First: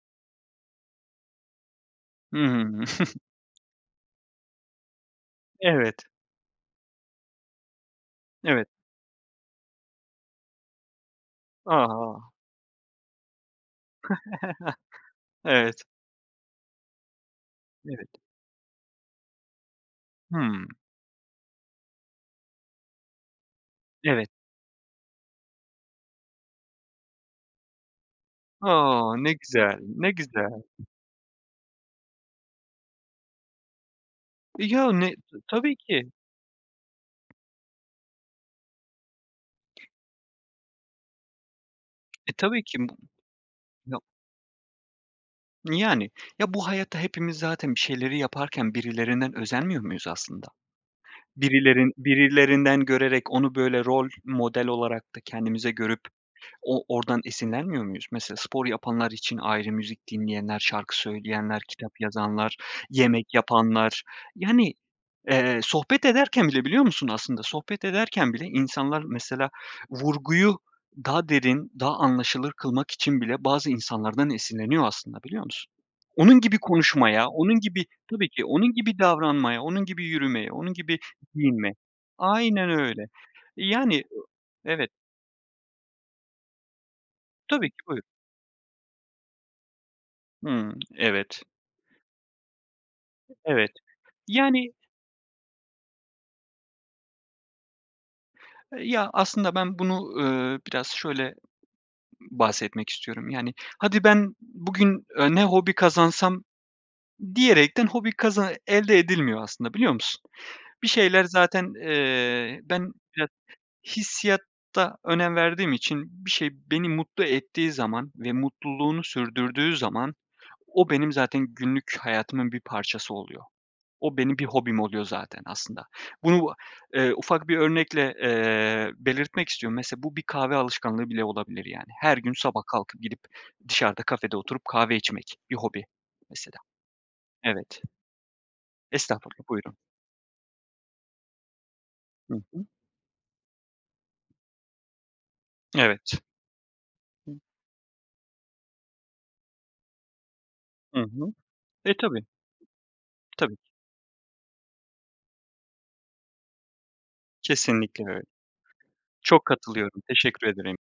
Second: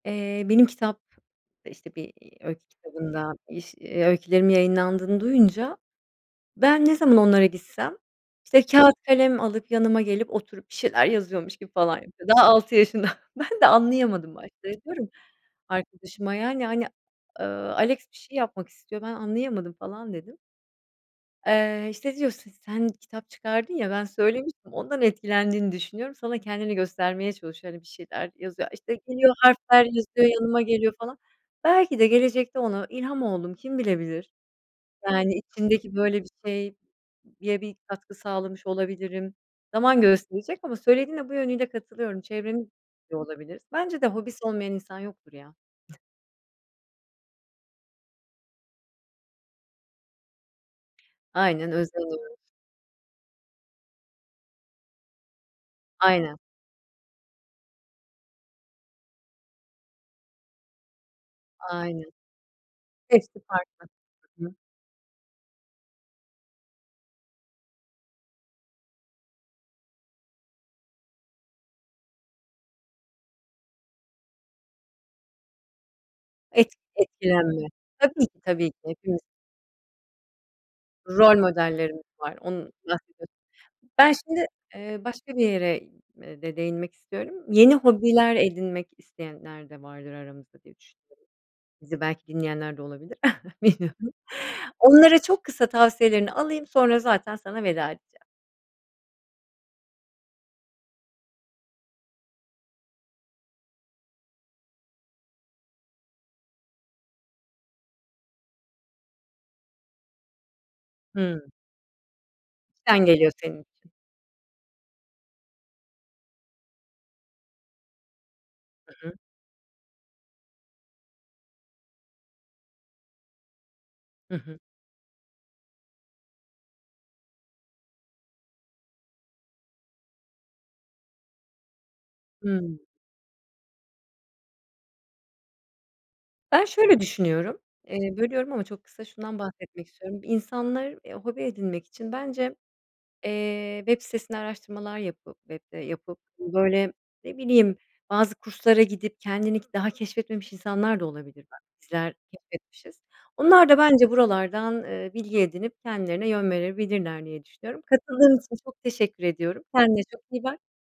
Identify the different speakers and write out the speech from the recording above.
Speaker 1: Eee, benim kitap, eee, işte, bir,
Speaker 2: Hı
Speaker 1: eee, öykü
Speaker 2: hı.
Speaker 1: kitabında iş eee, öykülerimin yayınlandığını duyunca,
Speaker 2: Evet.
Speaker 1: ben ne zaman onlara gitsem, işte,
Speaker 2: Evet.
Speaker 1: kâğıt, kalem alıp yanıma gelip oturup bir şeyler yazıyormuş gibi falan yapıyor.
Speaker 2: A!
Speaker 1: Daha 6 yaşında. Ben de anlayamadım baş [unintelligible]
Speaker 2: Evet.
Speaker 1: arkadaşıma yani, hani, "Iıı, Alex
Speaker 2: Evet.
Speaker 1: bir şey yapmak istiyor, ben anlayamadım." falan dedim.
Speaker 2: Hımm.
Speaker 1: Eee, işte diyor: "Si sen kitap çıkardın ya. Ben
Speaker 2: Ya evet.
Speaker 1: söylemiştim, ondan etkilendiğini düşünüyorum. Sana kendini göstermeye çalışıyor. Hani, bir şeyler yazıyor." İşte,
Speaker 2: O!
Speaker 1: geliyor,
Speaker 2: Ne güzel,
Speaker 1: harfler
Speaker 2: ne
Speaker 1: yazıyor, yanıma
Speaker 2: güzel.
Speaker 1: geliyor, falan. Belki de gelecekte ona ilham oldum, kim bilebilir?
Speaker 2: E, yani
Speaker 1: Yani
Speaker 2: T tabii
Speaker 1: içindeki
Speaker 2: ki.
Speaker 1: böyle bir şeye bir katkı sağlamış olabilirim. Zaman gösterecek ama söylediğine bu yönüyle katılıyorum.
Speaker 2: E, tabii
Speaker 1: Çevremiz
Speaker 2: ki bu
Speaker 1: yor olabilir. Bence
Speaker 2: No
Speaker 1: de hobisi olmayan insan yoktur ya.
Speaker 2: Yani. Ya, bu hayatta hepimiz zaten bir şeyleri yaparken birilerinden özenmiyor muyuz aslında?
Speaker 1: Aynen,
Speaker 2: Birilerin
Speaker 1: özeniyor.
Speaker 2: birilerinden görerek onu böyle rol model olarak da kendimize görüp
Speaker 1: Aynen.
Speaker 2: o oradan esinlenmiyor muyuz? Mesela spor yapanlar için ayrı; müzik dinleyenler, şarkı söyleyenler, kitap
Speaker 1: Aynen.
Speaker 2: yazanlar, yemek
Speaker 1: Hepsi farklı.
Speaker 2: yapanlar...
Speaker 1: Hı hı.
Speaker 2: Yani, eee, sohbet ederken bile biliyor musun aslında, sohbet ederken bile insanlar mesela vurguyu daha derin, daha anlaşılır kılmak için bile bazı insanlardan esinleniyor aslında, biliyor musun? Onun gibi
Speaker 1: Et
Speaker 2: konuşmaya, onun
Speaker 1: etkilenme.
Speaker 2: gibi
Speaker 1: Tabii
Speaker 2: Tabii
Speaker 1: ki,
Speaker 2: ki.
Speaker 1: tabii
Speaker 2: Onun
Speaker 1: ki.
Speaker 2: gibi
Speaker 1: Hepimiz.
Speaker 2: davranmaya, onun gibi yürümeye, onun gibi
Speaker 1: Rol
Speaker 2: giyinmeye
Speaker 1: modellerimiz var.
Speaker 2: Aynen
Speaker 1: Onu
Speaker 2: öyle.
Speaker 1: kastediyorsun.
Speaker 2: Eee, yani
Speaker 1: Ben şimdi,
Speaker 2: Evet.
Speaker 1: eee, başka bir yere, eee, de değinmek istiyorum.
Speaker 2: Tabii
Speaker 1: Yeni
Speaker 2: ki. Buyur.
Speaker 1: hobiler edinmek isteyenler de vardır aramızda
Speaker 2: Hımm.
Speaker 1: diye düşünüyorum.
Speaker 2: Evet.
Speaker 1: Bizi belki dinleyenler de olabilir.
Speaker 2: Evet.
Speaker 1: Bilmiyorum.
Speaker 2: Yani
Speaker 1: Onlara çok kısa tavsiyelerini alayım, sonra zaten sana veda edeceğim.
Speaker 2: Eee, ya, aslında ben bunu, ııı, biraz şöyle bahsetmek istiyorum. Yani, "Hadi, ben bugün, eee, ne hobi kazansam?" diyerekten hobi kaza elde edilmiyor aslında, biliyor musun? Bir şeyler
Speaker 1: Hımm.
Speaker 2: zaten, eee, ben
Speaker 1: İçten
Speaker 2: biraz
Speaker 1: geliyor senin için.
Speaker 2: hissiyata önem verdiğim için bir şey beni mutlu ettiği zaman ve mutluluğunu
Speaker 1: Hı hı.
Speaker 2: sürdürdüğü zaman, o benim zaten günlük hayatımın bir parçası oluyor. O
Speaker 1: Hı
Speaker 2: benim bir
Speaker 1: hı.
Speaker 2: hobim oluyor zaten aslında. Bunu a eee, ufak bir örnekle, eee, belirtmek istiyorum. Mesela bu bir kahve alışkanlığı bile olabilir, yani. Her gün sabah
Speaker 1: Hımm.
Speaker 2: kalkıp gidip dışarıda kafede oturup kahve içmek bir hobi mesela.
Speaker 1: Ben şöyle düşünüyorum.
Speaker 2: Evet.
Speaker 1: Eee, bölüyorum ama çok kısa şundan
Speaker 2: Estağfurullah, buyurun.
Speaker 1: bahsetmek istiyorum. İnsanlar, eee, hobi edinmek için
Speaker 2: Hı
Speaker 1: bence,
Speaker 2: hı.
Speaker 1: eee, web sitesinde araştırmalar yapıp web'de yapıp,
Speaker 2: Evet.
Speaker 1: böyle, ne
Speaker 2: Hı.
Speaker 1: bileyim, bazı kurslara gidip kendini ki daha keşfetmemiş
Speaker 2: I
Speaker 1: insanlar da
Speaker 2: hı.
Speaker 1: olabilir.
Speaker 2: E,
Speaker 1: Bizler
Speaker 2: tabii.
Speaker 1: keşfetmişiz.
Speaker 2: Tabii
Speaker 1: Onlar
Speaker 2: ki.
Speaker 1: da bence buralardan, eee, bilgi edinip kendilerine yön verebilirler diye düşünüyorum.
Speaker 2: Kesinlikle öyle.
Speaker 1: Katıldığın için çok teşekkür
Speaker 2: Çok
Speaker 1: ediyorum.
Speaker 2: katılıyorum,
Speaker 1: Kendine çok iyi
Speaker 2: teşekkür
Speaker 1: bak.
Speaker 2: ederim.